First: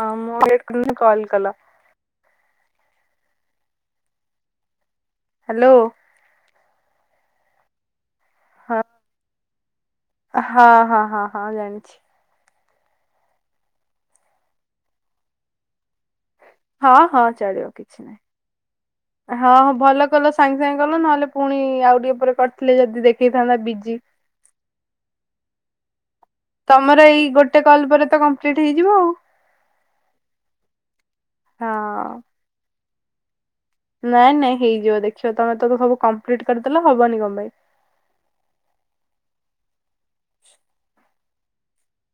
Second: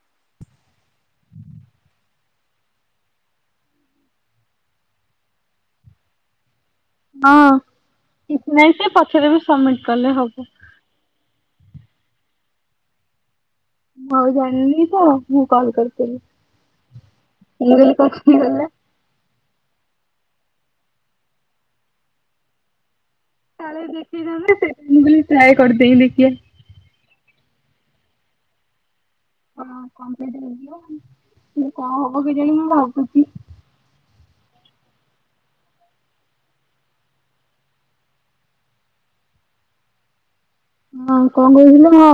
ହ ମୁଁ [unintelligible] କଲ call. Hello. ହଁ କିଛି ନାହିଁ ହଁ ସେ ପଛରେ ବି ସମି ହଁ ହଁ ହଁ ହଁ ଜାଣି ମୁଁ ଆଉ ଜାଣନି ତ ମୁଁ କଲ୍ କରିଦେଲି ହଁ ହଁ ଚଳିବ କିଛି ନାଇଁ। ହଁ ହଁ ଭଲ କଲ ସାଙ୍ଗେ ସାଙ୍ଗେ କଲ ନହେଲେ ପୁଣି ଆଉ ଟିକେ ଉପରେ କରିଥିଲେ ଯଦି ଦେଖେଇଥାନ୍ତା ବିଜି [unintelligible] ମୁଁ କହିଲି ଟ୍ରାଏ କରିଦେଇ ଦେଖିଆ। ତମର ଏଇ ଗୋଟେ କଲ ପରେ ତ କମ୍ପ୍ଲିଟ ହେଇଯିବ ଆଉ। ହଁ କମିଟି [unintelligible] କଁ ହବ ହଁ। କେଜାଣି ମୁଁ ଭାବୁଛି ନାଇଁ ନାଇଁ ହେଇଯିବ ଦେଖିବ ତମେ ତ ସବୁ କମ୍ପ୍ଲିଟ୍ କରିଦେଲେ ହବନି କଣ ପାଇଁ। ହଁ କଁ କହୁଥିଲୁ ମୁଁ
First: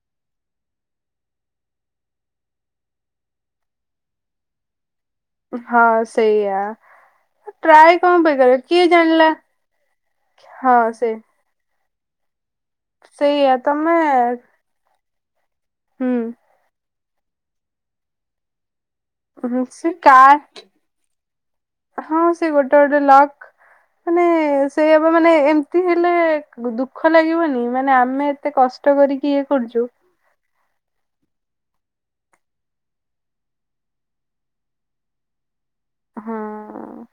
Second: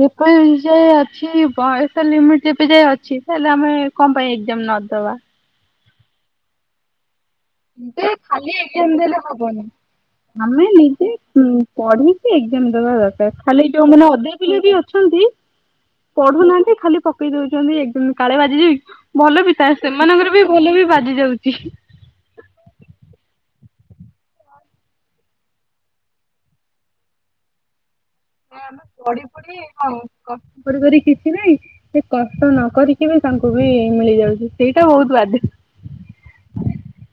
ଯେକେନ୍ ଯାଏ ଅଛି ବୟସ ଲିମିଟ ଯେବେ ଯାଏ ଅଛି ତାହେଲେ ଆମେ କଣ ପାଇଁ ଏକ୍ଜାମ ନଦବା। ହଁ ସେଇଆ। ଟ୍ରାଏ ନିଜେ କଣ ପାଇଁ ଖାଲି କରିବ କିଏ ଏମ ଦେଲେ ଜାଣିଲା ହବନି ଆମେ ହଁ ନିଜେ ସେ ପଢିକି ଏଜାମ ଦବା ଦରକାର ସେଇଆ ଖାଲି ତମେ ଯୋଉମାନେ ଅଧ ପିଲା ବି ଅଛନ୍ତି। ହୁଁ ପଢୁନାହାନ୍ତି ଖାଲି ପକେଇ ଦଉଚନ୍ତି ଏକ ଦିନ କାଳେ ବାଜିଯିବ କି। ଭଲ ହୁଁ ବିିଥାଏ ସେ କା ସେମାନଙ୍କର ବି ଭଲ ବି ବାଜି ଯାଉଚି। ହଁ ସେ ଗୋଟେ ଗୋଟେ ଲକ୍ ମାନେ ସେଇଆ ପା ମାନେ ଏମତି ହେଲେ ଦୁଃଖ ଲାଗିବନି ମାନେ ଆମେ ଏତେ କଷ୍ଟ କରିକି ଇଏ କରୁଚୁ। କଷ୍ଟ କରି କରି କିଛି ନାଇଁ। ସେ କଷ୍ଟ ନକରିକି ବି ତାଙ୍କୁ ବି ମିଳିଯାଉଚି ସେଇଟା ବୋହୁତ ବାଧେ। ହଁ।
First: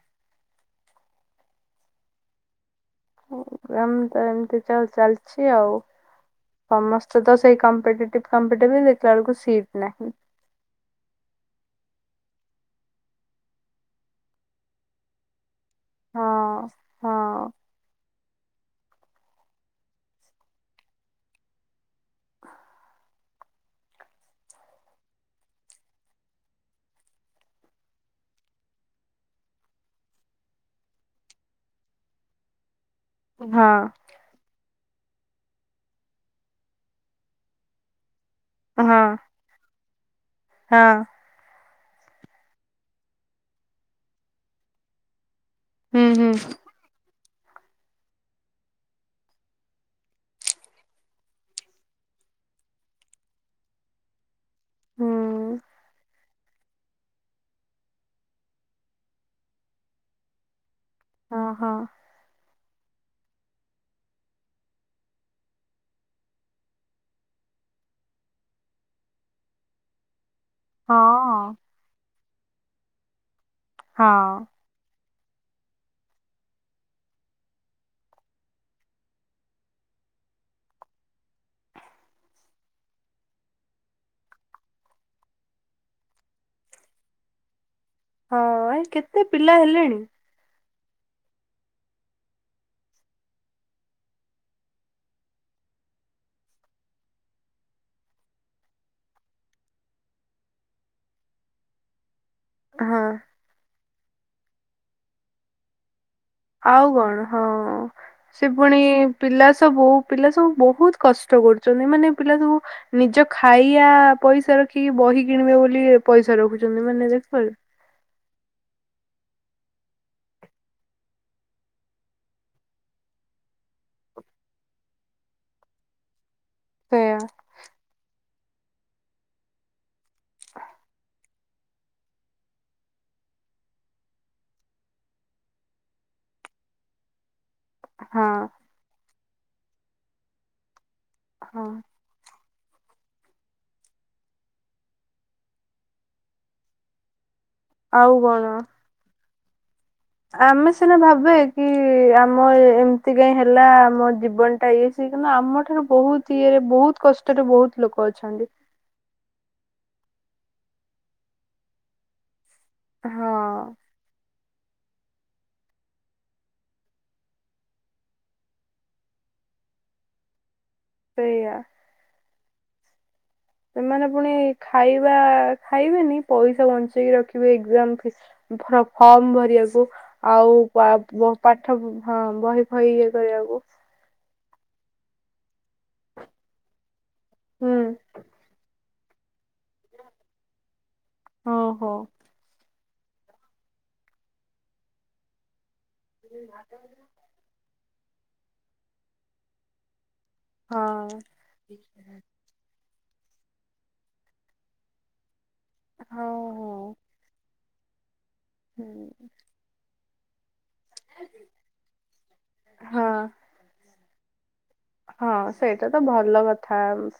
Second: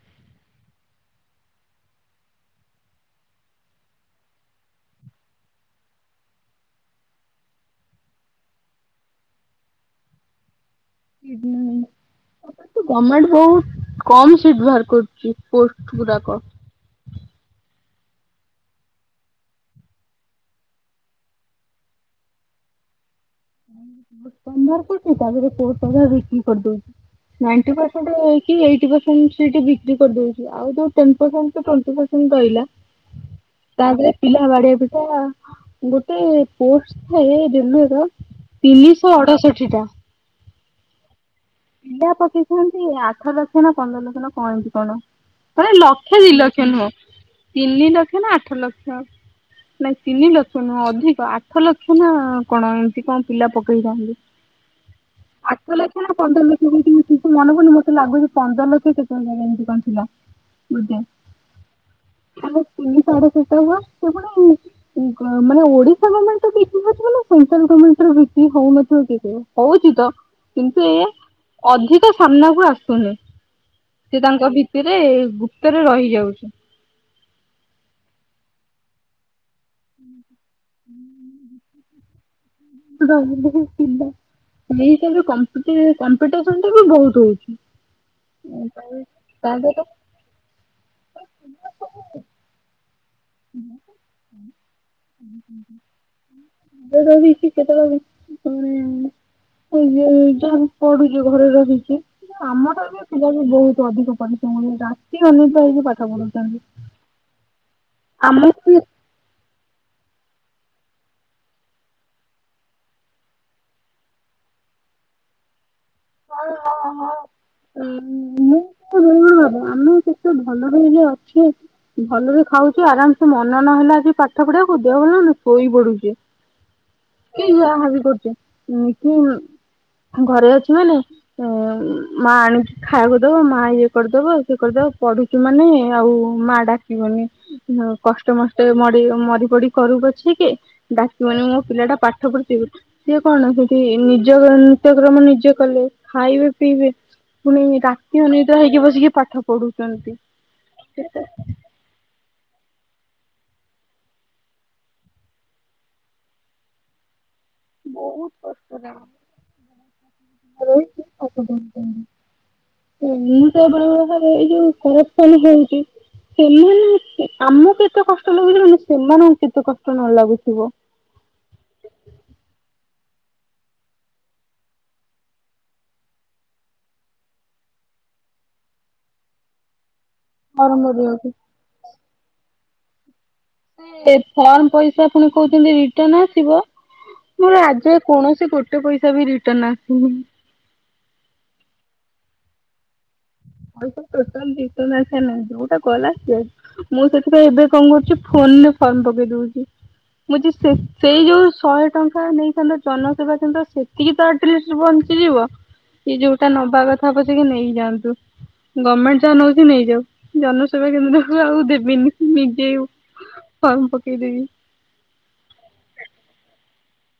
ହୋଉ ଆମେ ତ ଏମତି ଚା ଚାଲିଚି ଆଉ। ସମସ୍ତେ ତ ସେଇ କମ୍ପିଟିଭ କମ୍ପିଟିଭ ଦେଖିଲା ବେଳକୁ ସିଟ୍ ନାହିଁ। ହୁଁ ଗମେଣ୍ଟ ବହୁତ କମ ସିଟ ବାହାର କରୁଚି ପୋଷ୍ଟ ଗୁଡାକ ହଁ ହଁ। ତମର କୋଉଠି ତମରତ ତାପରେ କୋ କ [unintelligible] କରିଦଉଚି। ନାଇଣ୍ଟି ପରସେଣ୍ଟ କି ଏଇଟି ପ୍ପର୍ସେଣ୍ଟ ସାଟ୍ ବିକ୍ରି କରିଦଉଛି ଆଉ ଜଉ ten percent to twenty percent କଣ କହିଲା ହଁ ତା ପରେ ପିଲା ବାଡିଆ ପିଟା ଗୋଟେ ପୋଷ୍ଟ ଥାଏ ଡ୍ୟୁନର ହଁ ତିନିହ ଅଡଷଠି ଟା। ହଁ। ପିଲା ପକେଇଛନ୍ତି ଆଠ ଲକ୍ଷ ନା ପନ୍ଦର ଲକ୍ଷ ନ କଣତି କଣ? ପୂରେ ହୁଁ ଲକ୍ଷ ହୁଁ ଦି ଲକ୍ଷ ନୁହଁ ତିନି ଲକ୍ଷ ନା ଆଠ ଲକ୍ଷ। ନାଇଁ ତିନିିଲକ୍ଷ ନୁହଁ ଅଧିକ ଆଠ ଲକ୍ଷ ନା କଣ ଏମିତି କଣ ପିଲା ପକେଇଚନ୍ତି। ହୁଁ। ଆଠ ଲକ୍ଷ୍ୟ ନା ପନ୍ଦର ଲକ୍ଷ କଣ କିନ୍ତୁ ମନେ ପୁଡୁନି ମୋତେ ଲାଗୁଛି ପନ୍ଦର ଲକ୍ଷ କେତୋ ହଜାରେ ଏମିତି କଣ ଥିଲା। ବୁଝେ ହଁ ହଁ। ଆଉ ତିନି ସାଢେ ସପ୍ତାଏ ହେଇଯିବ ସେ ପୁଣି ଗମେ ମାନେ ଓଡିଶା ଗମେଣ୍ଟର ଦେଖିବାକୁ ଗଲେ ସେଟ୍ରଲ ଗମେଣ୍ଟରେ କିଛି ହୋଉନଥିବ କିଏ କହିବ। ହୋଉଚି ତ କିନ୍ତୁ ହଁ ଏଇଆ ଅଧିକ ସାମ୍ନାକୁ ଆସୁନି ସେ ହଁ ତାଙ୍କ ଭିତରେ ଗୁପ୍ତରେ ରହିଯାଉଚି। ହୁଁ ହୁଁ ହୁଁ। ବେ କିିଲା [unintelligible] ଏଇସବୁରେ କମ୍ପିଟି କମ୍ପିଟିସନ୍ ଯୋଗୁ ବୋହୁତ ହୋଉଛି। ହଁ ଏ ସେଟାବି କେତେ ପିଲା ତାସହିତ ହେଲେଣି ହଁଁ ହଁ। ଯୋଉ ଟା ବିକି କେଟା ଆଉ ଉଁ ଏ ଯୋଉ ଯୋଉ ପଢ଼ୁଚୁ ଘରେ ରହିକି। ଆମ ଠାରୁବି ହଁ। ପିଲା ବୋହୁତ ଅଧିକ ପରିଶ୍ରମ କରିଚନ୍ତି ରାତି ଅନିଦ୍ରା ହେଇକି ପାଠ ପଢୁଚନ୍ତି। ଆଉ କଣ? ହଁ ସେ ଆମକୁ ପୁଣି ପିଲା ସବୁ ପିଲା ସବୁ ବହୁତ କଷ୍ଟ କରୁଛନ୍ତି। ମାନେ ପିଲା ସବୁ ନିଜ ଖାଇବା ପଇସା ରଖିକି ବହି କିଣିବେ ବୋଲି ପଇସା ରଖୁଛନ୍ତି ମାନେ ଦେଖିପାରୁ ମୁଁ ଜ ଭ [unintelligible] ଆମେ କି ଭଣ୍ଡା [unintelligible] ତୁମେ [unintelligible] ଅଛି? ଭଲରେ ଖାଉଛି ଆରାମସେ ମନ ନହେଲା ଆଜି ପାଠ ପଢ଼ିବାକୁ ଦେହ ବି [unintelligible] ଶୋଇ ପଡୁଛି। ସେଇଆ ଏ ଯାହା ବି କରୁଛ କି [unintelligible] ଘରେ ଅଛି ମାନେ ହ ମା ଆଣିକି ଖାଇବାକୁ ଦବ, ମା ଇଏ କରିଦବ ସିଏ କରିଦବ ପଢ଼ୁଛି ତୁ [unintelligible] ସେମାନେ ଆଉ ମା ଡାକିବନି। ହ [unintelligible] ହଁ କଷ୍ଟେ ମଷ୍ଟେ ମରି [unintelligible] ମରି ପଡ଼ି କରୁ ପଛି କେ ଡାକିବନି ମୋ ହଁ। ପିଲା ଟା ପାଠ ପଢୁଥିବ। ସେ କଣ ସେଠି ନିଜର ନିତ୍ୟକ୍ରମ ନିଜେ କଲେ ଖାଇବେ ପିଇବେ। ପୁଣି ଆଉ ରାତି କଣ ଅନିଦ୍ରା ହେଇକି ବସିକି ପାଠ ପଢୁଛନ୍ତି। ଆମେ ସିନା ଭାବିବା [inaudible] କି [inaudible] ଆମ ଏମିତି କାଇଁ ହେଲା ଆମ ଜୀବନ ଟା ଇଏ ସି କିନ୍ତୁ ଆମ ଠାରୁ ବହୁତ ଇଏରେ ବହୁତ କଷ୍ଟରେ ବହୁତ ଲୋକ ବହୁତ ଅଛନ୍ତି। କଷ୍ଟ। ଏ [unintelligible] ଭା ହଁ। [unintelligible] ଏଇ ଯୋଉ କରପସନ [inaudible] ହେଉଛି ସେମାନେ ଆମକୁ କେତେ କଷ୍ଟ ଲାଗୁ [unintelligible] ସେମାନେ [unintelligible] କେତେ କଷ୍ଟ ନ ଲାଗୁଥିବ। ସେଇ [inaudible] ଆ ସେମାନେ ପୁଣି ଖାଇବା ଖାଇବେନି ପଇସା ବଞ୍ଚେଇକି ରଖିବେ ଏଜାମ ଫିସ୍ [inaudible] ଫର୍ମ ଭରିବାକୁ ଆଉ ଫର୍ମ ବ ଭରିବାକୁ [unintelligible] ପାଠ ହଁ ବହି ବହି ଇଏ କରିବାକୁ ଏ ଫର୍ମ ପଇସା ପୁଣି କୋଉ ଦିନ କହୁଛନ୍ତି [unintelligible] ରିଟର୍ଣ ଆସିବ। ମୋର ହୁଁ। ଆଜି [inaudible] କୌଣସି ଗୋଟେ ପଇସା ବି ରିଟର୍ଣ ଆସିନି। ହଁ ହୋ [inaudible] ପଇସା [unintelligible] ଆା ନଁ [unintelligible] ଯୋଉଟା ଗଲା ସେ ମୁଁ ସେ ଏବେ କଣ କରୁଛି ଫୋନ୍ ରେ ଫର୍ମ ପକେଇ ଦଉଛି। ମୁଁ ଯ [unintelligible] ହଁ। ସେଇ ଯୋଉ ଶହେ ଟଙ୍କା ନେଇଥାନ୍ତା। ଜନ ସେବା ତ [unintelligible] ସେତିକି ତ ଆଟ୍ [unintelligible] ବଞ୍ଚିଯିବ। ସେ ହଁ ଯୋଉଟା ନବା ହଁ। କଥା ବ [inaudible] ସେତିକି ନେଇଯାଆନ୍ତୁ? ଗଭର୍ଣ୍ଣମେଣ୍ଟ ଯା ନଉ [unintelligible] ନେଇଯାଉ ଜନ ବା [unintelligible] କେନ୍ଦ୍ରକୁ ଆଉ ଦେବିନି। ନିଜେ ହଁ। ଫର୍ମ ପକେଇଦେବି। ହଁ ସେଇଟା ତ ଭଲ କଥା।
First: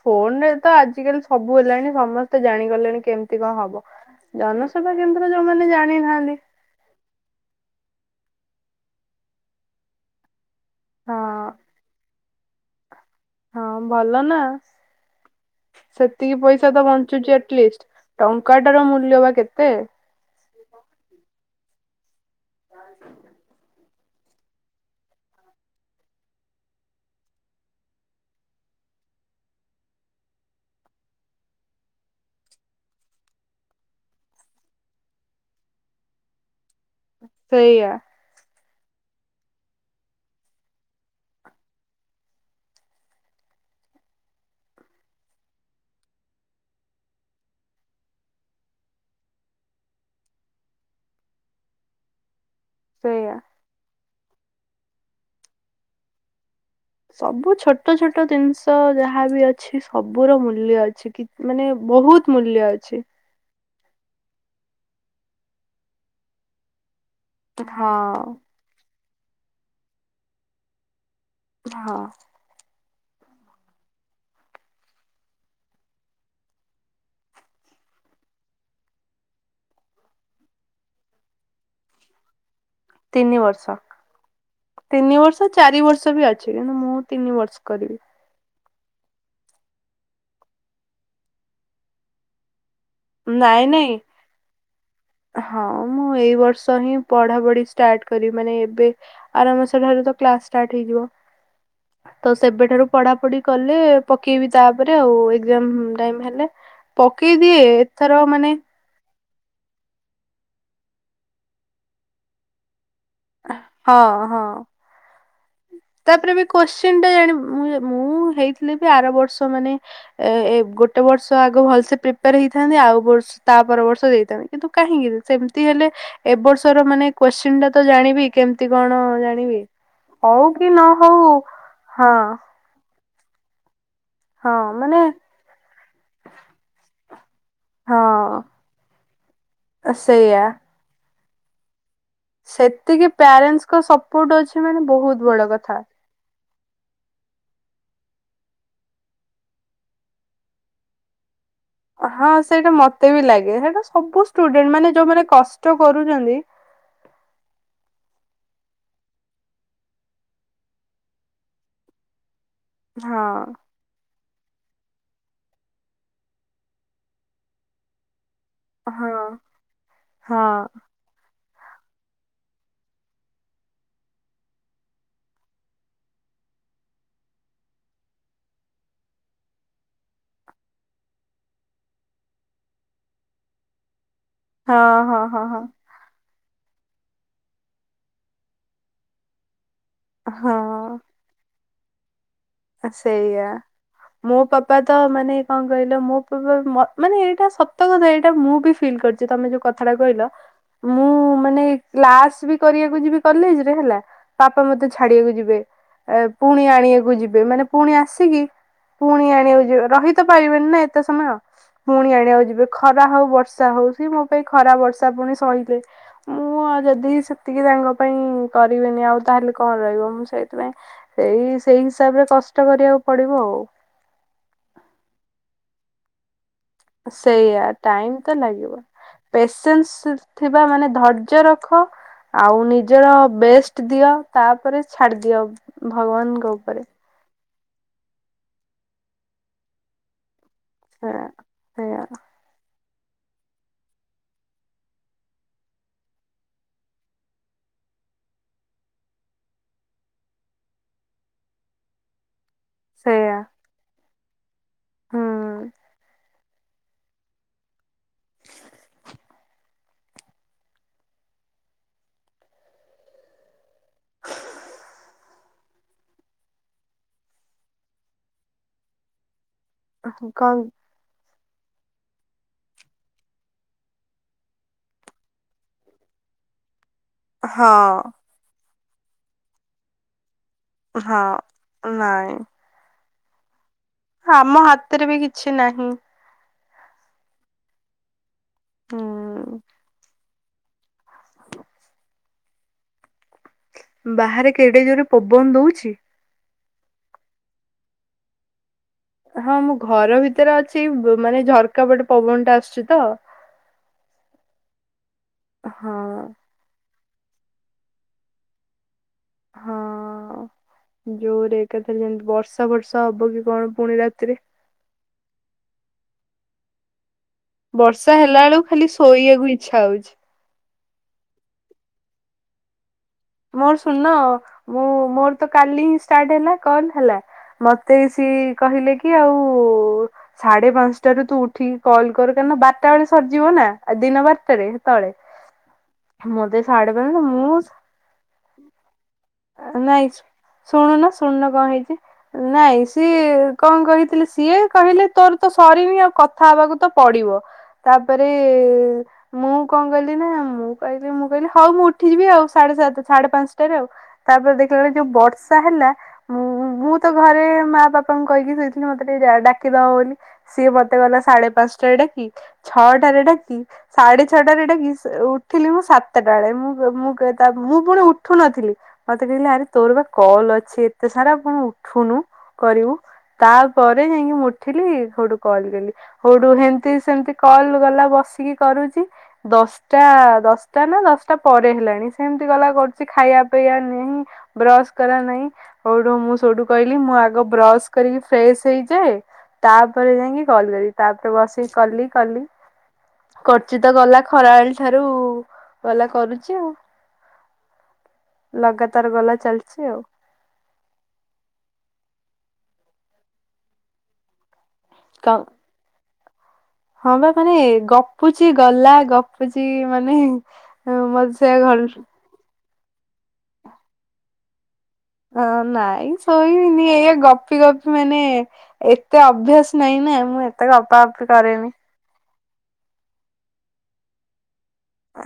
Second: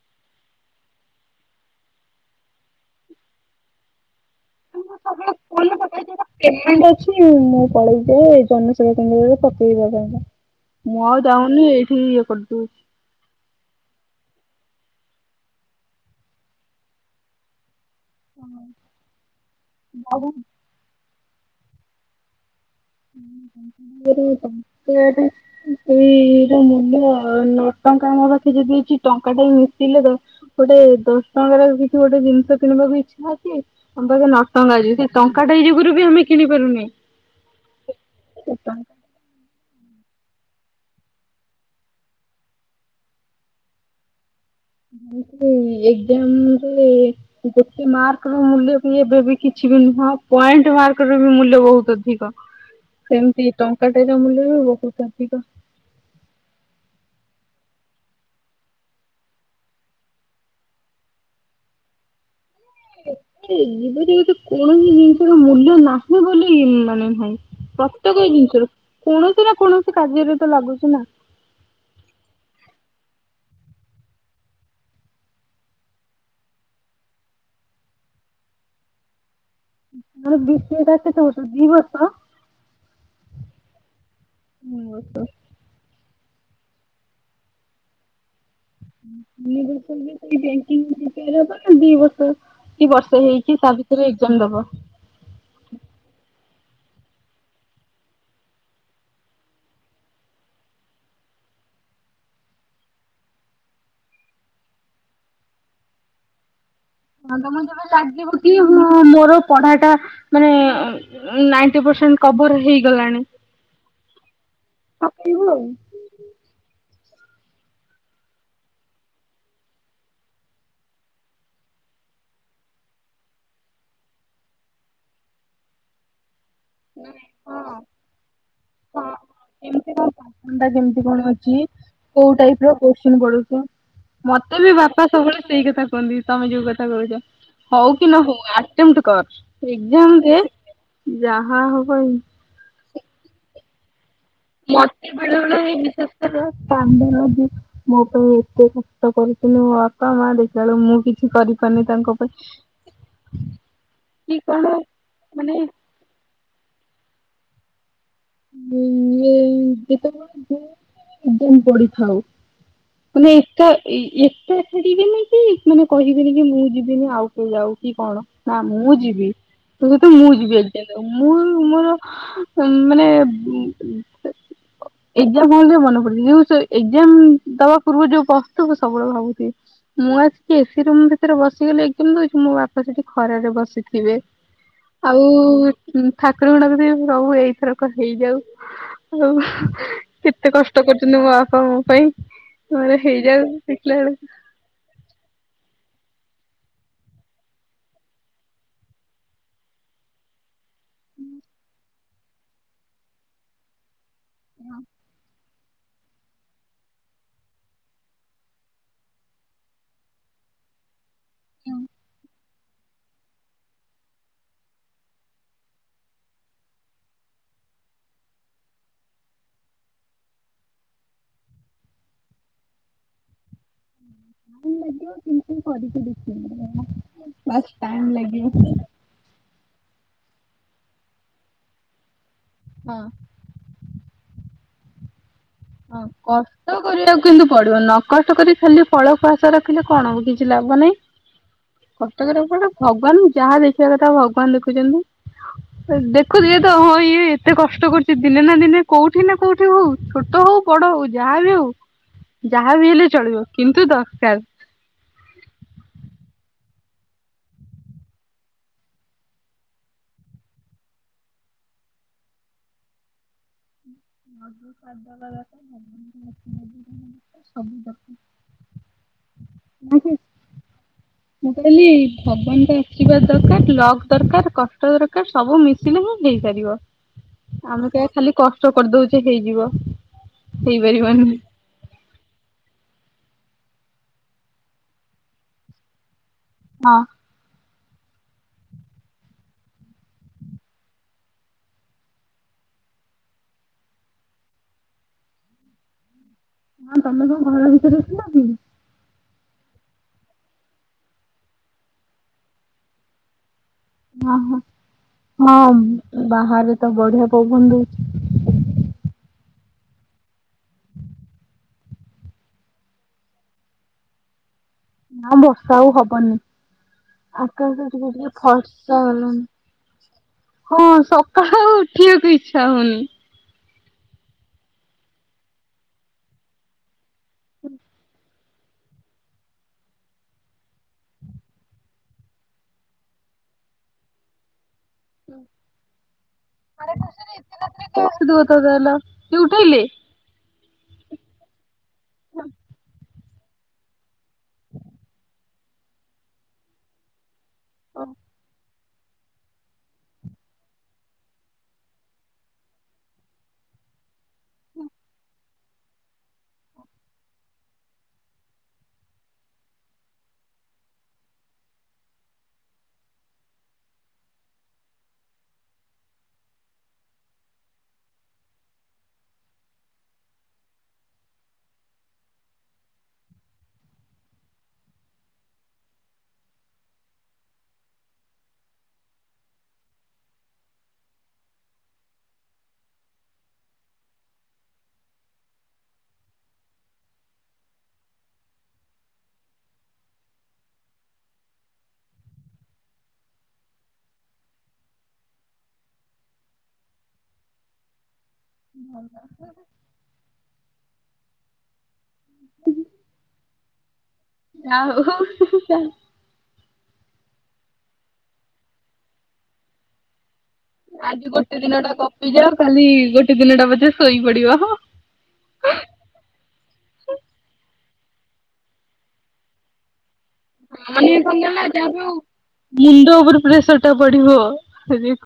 ଫୋନ୍ ରେ ତ ଆଜିକାଲି ସବୁ ହେଲାଣି ସମସ୍ତେ ତ ଜାଣିଗଲେଣି କେମିତି କଣ ହବ? [unintelligible] ଜନସେବା କେନ୍ଦ୍ର ଯୋଉମାନେ ଜାଣିନାହାନ୍ତି? ଅଛି ପେମେଣ୍ଟ [unintelligible] ମୁଁ ପଳେଇ ଯାଏ। ଜନସେବା କେନ୍ଦ୍ରରେ ପକେଇବା ପାଇଁ କା। ମୁଁ ଆଉ ହଁ ଯାଉନି। ଏଇଠି ଇଏ କରିଦଉଚି। ହଁ ଭଲ ନା? ସେତିକି ପଇସା ତ ବଞ୍ଚୁଚି ଏଠି [unintelligible] ଆଟଲିଷ୍ଟ [unintelligible] ଟଙ୍କା ଟାର ମୂଲ୍ୟ ବା କେତେ? ଆଉ ହଁ [unintelligible] ଟ [inaudible] ଏଇ ର ମୂଲ୍ୟ ନଅ ଟଙ୍କା ଆମ ପାଖେ ଯଦି ଏଛି ଟଙ୍କା ଟା ମିଶିଲେ ଦ ଗୋଟେ ଦଶ ଟଙ୍କାର କିଛି ଗୋଟେ ଜିନିଷ କିଣିବାକୁ ଇଚ୍ଛାଅଛି। ଆମ ପାଖେ ନ ଟଙ୍କା ଅଛି ସେ ଟଙ୍କାଟେ ଏ ଯୁଗୁରୁ ବି ଆମେ କିଣି ପାରୁନିହିଁ। ସେଇଆ। ଚଟଣି। [unintelligible] ଇଏ କି ଆମ ଘରେ। ବେଶି ମାର୍କ ର ମୂଲ୍ୟ ବି ଏବେବି କିଛି ବି ନୁହଁ ପଏଣ୍ଟ ମାର୍କ ର ବି ମୂଲ୍ୟ ବହୁତ ଅଧିକ। ସେଇଆ। ସେମିତି ଟଙ୍କାଟେ ର ମୂଲ୍ୟ ବି ବହୁତ ଅଧିକ। ସବୁ ଛୋଟ ଛୋଟ ଜିନିଷ ଯାହାବି ଅଛି ସବୁର ମୂଲ୍ୟ ଅଛି କି। ମାନେ ବହୁତ ମୂଲ୍ୟ ଅଛି। ଏ ଜୀବନରେ ଯେକୌଣସି ଜିନିଷର ମୂଲ୍ୟ ନାହିଁ ବୋଲି ଇ ମାନେ ନାହିଁ। ହଁ ପ୍ରତେକ ଏଇ ଜିନିଷରୁ କୌଣସି ନା କୌଣସି କାର୍ଯ୍ୟରେ ତ ଲାଗୁଛି ନା। ହଁ। ବିଶ [unintelligible] ଚଉଷ ଦିବର୍ଷ। ତିନି ବର୍ଷ, ତିନି ବର୍ଷ। ତ ଚାରି ବର୍ଷ ବି ଅଛି ଏଣୁ ମୁଁ ତିନି ବର୍ଷ କରିବି। ତିନି ବର୍ଷ [unintelligible] ଦି ବର୍ଷ। କି ବର୍ଷେ ହେଇଛି ନାଇଁ ତା ନାଇଁ ଭିତରେ ଏକ୍ଜାମ ଦବ। ହଁ ମୁଁ ଏଇ ବର୍ଷ ହିଁ ପଢା ପଢି ଷ୍ଟାର୍ଟ କରି ମାନେ ଏବେ। ଆରମାସ ଠାରୁ ତ କ୍ଲାସ ଷ୍ଟାର୍ଟ ହେଇଯିବ। ହ ତ ସେବେଠାରୁ ପଢା ପଢି କଲେ ପକେଇବି ତାପରେ ଆଉ ଏଜାମ ଟାଇମ୍ ହେଲେ। ପକେଇ ଦିଏ। ଆସିବ କି? ହଁ ମୋର ପଢା ଟା ମାନେ ନାଇଣ୍ଟି ପରସେଣ୍ଟ କଭର ହେଇଗଲାଣି। ଆ ହଁ ହଁ। ଥାପିବୁ ଆଉ। ତାପରେ ବି କୋଶ୍ଚିନ୍ ଟା ଜାଣ ମୁ ମୁଁ ହେଇଥିଲି ବି ଆର ବର୍ଷ ମାନେ ଏ ଏ ଗୋଟେ ବର୍ଷ ଆଗ ଭଲସେ ପ୍ରିପେୟାର ହେଇଥାନ୍ତି। ଆଉ ବର୍ଷ ତା ପର ବର୍ଷ ଦେଇଥାନ୍ତି କିନ୍ତୁ କାହିଁକି ସେମିତି ହେଲେ ଏ ବର୍ଷର ମାନେ କୋଶ୍ଚିନ ଟା ତ ଜାଣିବି କେମିତି କଣ ଜାଣିବି। ହଉ କି ନ ହଉ ହଁ। ଏବେ, ଏବେ। [unintelligible] ହଁ ମତେ ବି ମାନେ ବାପା ସବୁବେଳେ ସେଇ କଥା କୁହନ୍ତି, ତମେ ଯୋଉ କଥା କହୁଛ। ହଉ କି ନ ହଁ ହଉ ଆଣ୍ଟେମଣ୍ଟେ କର ଏଗଜାମ ଦେ ସେଇଆ ଯାହା ହବ ଏ ସେତିକି ପ୍ୟାରେଣ୍ଟସ୍ଙ୍ ଙ୍କ ସପୋର୍ଟ ଅଛି। ମାନେ ମୋତ ବହୁତ ବଡ ବେଳେବେଳେ ହଁ କଥା। ବିଶେଷ କାନ୍ଦଲାଗେ ମୋ ପାଇଁ ଏତେ କଷ୍ଟ କରିଥିଲି ମୋ ବାପା ମା ଦେଖିଲ ବେଳୁ ମୁଁ କି କିଛି କରିପାରୁନି ତ। ହଁ ସେଇଟା ମତେ ବି ଲାଗେ ସେଇଟା ସବୁ ଷ୍ଟୁଡେଣ୍ଟ ମାନେ ଯୋଉମାନେ କଷ୍ଟ କରୁଛନ୍ତି। [unintelligible] ପଡ଼ିଥାଉ। ମାନେ ହଁ ଏକା ଏଇ ଏତେ ଏକାଠି ହେଇନେ କି ମାନେ କହିବେିନି କି ମୁଁ ଯିବିନି ଆଉ କେ ଯାଉ କି କଣ। ନା ମୁଁ ହଁ ଯିବି ତୋ ସହିତ ମୁଁ ହଁ। ଯିବି [unintelligible] ମୁଁ ମୋର ମାନେ ଉ [unintelligible] ଏଜାମ୍ ହଲ୍ ରେ ମନେ ପଡୁଛି ଯେଉଁ ସ ଏଜାମ ଦବା ପୂର୍ବ ରୁ ଯୋଉ ବସ୍ତୁ ମୁଁ ସବୁବେଳେ ଭାବୁଥିବି। ମୁଁ ଆସିକି ଏସି ରୁମ ଭିତରେ ବସିଗଲେ ଏକ୍ଜାମ ଦଉଛିି, ମୋ ବାପା ସେଠି ଖରାରେ ବସିଥିବେ। ହଁ ହଁ ଆଉ ହଁ ହଁ ଠାକୁରଙ୍କୁ ଡାକୁଥିବେ ପ୍ରଭୁ ଏଇଥରକ କ ହେଇଯାଉ ଆଉ କେତେ କଷ୍ଟ ହଁ କରୁଛନ୍ତି ମୋ ବାପା ମୋ ପାଇଁ। ମାନେ ହେଇଯାଉ ଦେଖିଲା ବେଳକୁ ପାଦ ମାନେ କଣ କହିଲ ମୋ ପୁଅ ମ ମାନେ ଏଇଟା ସତ କଥା ଏଇଟା ମୁଁ ବି ଫିଲ୍ କରି ସେ ତମେ ଯୋଉ କଥାଟା କହିଲ ମୁଁ ମାନେ କ୍ଲାସ ବି କରିବାକୁ ଯିବି କଲେଜ ରେ ହେଲା, ବାପା ମତେ ଛା ଛାଡିବାକୁ ଯିବେ ଏ ପୁଣି ଆଣିବାକୁ ଯି ବେ ମାନେ ପୁଣି ଆସିକି ପୁଣି ଆଣିବାକୁ ଯିବେ ରହି ତ ପାରିବେନି ନାଁ ଏ ତେ ସମୟ ପୁଣି ଆଇଲା ବେଳେ ଯିବେ। ଖରା ହଉ ବର୍ଷା ହଉ କି ମୋ ପାଇଁ ଖରା ବର୍ଷା ପୁଣି ସଇକି ମୁଁ ଆଉ ଯଦି ସେତିକି ତାଙ୍କ ପାଇଁ କରିବିନି ଆଉ ତାହେଲେ କଣ ରହିବ ମୁଁ ସେଇଥିପାଇଁ ସେଇ ସେଇ ହିସାବରେ କଷ୍ଟ କରିବାକୁ ପଡିବ ଆଉ। ହୁଁ ମଦୁଆ କେମିତି କରିକି ଦେଖଇ ଦବା। ସେଇଆ ଟାଇମ ତ ଲାଗିବ। ପେସେନ୍ସ ଥିବା ମାନେ ଧର୍ଯ୍ୟ ରଖ ଆଉ ହଁ ନିଜର ବେଷ୍ଟ ଦିଅ ତାପରେ ଛାଡିଦିଅ। ହଁ ଭଗବାନଙ୍କ କଷ୍ଟ ଉପରେ। କରିବାକୁ କିନ୍ତୁ ପଡିବ ନ କଷ୍ଟ କରି ଖାଲି ଫଳ କୁ ଆଶା ରଖିଲେ କଣ ହବ କି? କିଛି ଲାଭ ନାହିଁ, ସେଇଆ ସେଇଆ କଷ୍ଟ କରିବାକୁ ପଡୁ ଭଗବାନ ଯାହା ଦେଖିବା କଥା ଭଗବାନ ଦେଖୁଛନ୍ତି। ଦେଖୁଥିବେ ତ ହଁ ଇଏ ଏତେ କଷ୍ଟ କରୁଛି ଦିନେ ନା ଦିନେ କୋଉଠି ନା କୋଉଠି ହଉ ଛୋଟ ହଉ ବଡ ହଉ ଯାହାବି ହଉ ଯାହା ବି ହେଲେ ଚଳିବ କିନ୍ତୁ ଦରକାର। ହୁଁ। [unintelligible] ସବୁ ଦରକାର। ଉଠି କଂ। ମୁଁ କହିଲି ଭଗବାନଙ୍କ ଆଶିର୍ବାଦ ଦରକାର, ଲକ୍ ଦରକାର, କଷ୍ଟ ଦରକାର ସବୁ ମିଶ ଶିଲି ମୁ ହେଇପାରିବ ଆମେ ହଁ କହିଆ ଖାଲି କଷ୍ଟ କରିଦଉଛେ ହେଇଯିବ। ହଁ ହେଇପାରିବନି। ନାଇଁ। ଆମ ହାତରେ ବି କିଛି ନାହିଁ। ହଁ। ହୁଁ। ବାହାରେ କେଡେ ଜୋରରେ ପବନ ଦଉଛି। ହଁ ତମେ କଣ ଘର ଭିତରେ ଅଛ ନାଁ କଣ? ହଁ ମୁଁ ଘର ଭିତରେ ଅଛି ବ ମାନେ ଝରକା ବାଟେ ପବନ ଟା ଆସୁଛି ତ। ହଁ ହ ହଁ ବାହାରେ ତ ବଢିଆ ପବନ୍ ଦଉଛି। ହଁ ଜୋଉ ରେଟ ରେ ଏକାଥରେ ଯେମିତି ବର୍ଷା ବର୍ଷା ହବ କି କଣ ପୁଣି ରାତିରେ। ନାଁ ବର୍ଷା ଆଉ ହବନି। ଆକାଶଟା ଟିକେ ବର୍ଷା ଟିକେ ହେଲା ବେଳକୁ ଖାଲି ଫର୍ଚ୍ଚା ହେଲାଣି। ଶୋଇବାକୁ ଇଚ୍ଛା ହଉଛି। ହଁ ସକାଳ ଆଉ ଉଠିବାକୁ ଇଚ୍ଛା ହଉନି। ମୋର ଶୂନ୍ ମୋ ମୋର ତ କାଲି ହିଁ ଷ୍ଟାର୍ଟ ହେଲା କଲ ହେଲା। ମତେ ସିଏ କହିଲେ କି ଆଉ, ସାଢେ ପାଞ୍ଚଟା ରୁ ତୁ ଉଠିକି କଲ୍ କର କାରଣ ବାରଟା ବେଳେ ସରିଯିବ ନାଁ ଦିନ ବାରଟାରେ। ତଳେ ମତେ ସାଢେ ପାଞ୍ଚଟା ମୁଁ ସ ଗତଦଲା [unintelligible] ନାଇଁ ଶୁଣୁନ ଶୁଣୁନ କଣ ହେଇଛି? ନାଇଁ ସିଏ କଣ କହିଥିଲେ ସିଏ କହିଲେ ତୋର ତ ସରିନି ଆଉ କଥା ହବାକୁ ତ ପଡିବ। ତାପରେ ମୁଁ କଣ କହିଲି ନା ମୁଁ କହିଲି ମୁଁ କହିଲି ହଉ ମୁଁ ଉଠିଯିବି ଆଉ ସାଢେ ସାତ ସାଢେ ପାଞ୍ଚଟାରେ ଆଉ। ତାପରେ ଦେଖିଲା ବେଳେ ଯୋଉ ବର୍ଷା ହେଲା, ମୁଁ ମୁଁ ତ ଘରେ ମା ବାପାଙ୍କୁ କହିକି ଶୋଇଥିଲି ମତେ ଟିକେ ଡାକିଦବ ବୋଲି, ସିଏ ମତେ ଗଲା ସାଢେ ପାଞ୍ଚଟାରେ ଡାକି ଛଅଟାରେ ଡାକି, ସାଢେ ଛଅଟାରେ ଡାକି ଉଠିଲି ମୁଁ ସାତଟା ବେଳେ ମୁଁ ମୁଁ ମୁଁ ପୁଣି ଉଠୁ ନଥିଲି। ମତେ କହିଲେ ଆରେ ତୋର ବା କଲ୍ ଅଛି ଏତେ ସାରା ପୁଣି ଉଠୁନୁ କରିବୁ। ତାପରେ ଯାଇକି ମୁଁ ଉଠିଲି ସେଇଠୁ କଲ କଲି। ହଉଠୁ ହେମି ତି ସେମିତି କଲ ଗଲା ବସିକି କରୁଛି। ଦଶଟା ଦଶଟା ନା ଦଶଟା ପରେ ହେଲାଣି ସେମିତି ଗଲା କରୁଛି ଖାଇବା ପିଇବା ନାଇଁ ବ୍ରସ କର ନାଇଁ ହଉଉ ଠୁ ମୁଁ ସେଠୁ କହିଲି ମୁଁ ଆଗ ବ୍ରଶ କରିକି ଫ୍ରେଶ ହେଇଯାଏ, ତାପରେ ଯାଇକି କଲ୍ କରିବି ତାପରେ ବସିକି କଲି କଲି, କରୁଚି ତ ଗଲା ଖରାବେଳ ଠାରୁ ଗଲା କରୁଛି ଆଉ। ଲଗାତାର ଗଲା ଚାଲିଛି ଆଉ, [unintelligible] ଆଉ। କହ ଉଁ ହୁଁ। [unintelligible] ହଁ ପା ମାନେ ଗପୁଚି ଗଲା ଗପୁଚି ମାନେ ଆଜି ମତେ ସେୟା ଗୋଟେ ଘ ଦିନ ଟା ଗପି ଯାଅ କାଲି ଗୋଟେ ଦିନଟା ପଛେ ଶୋଇ ପଡିବ ହଁ। ହଁ ନାଇଁ ଶୋଇବିନି ଏଇ ଗପି ଗପି ମାନେ ଏତେ ଅଭ୍ୟାସ ନାହିଁ ନା ମୁଁ ଏତେ ଗପାଗପି କରେନି। ହ [unintelligible] ମୁଣ୍ଡ ଉପରେ ପ୍ରେସର ଟା ପଡିବ ସେଯୋଗୁ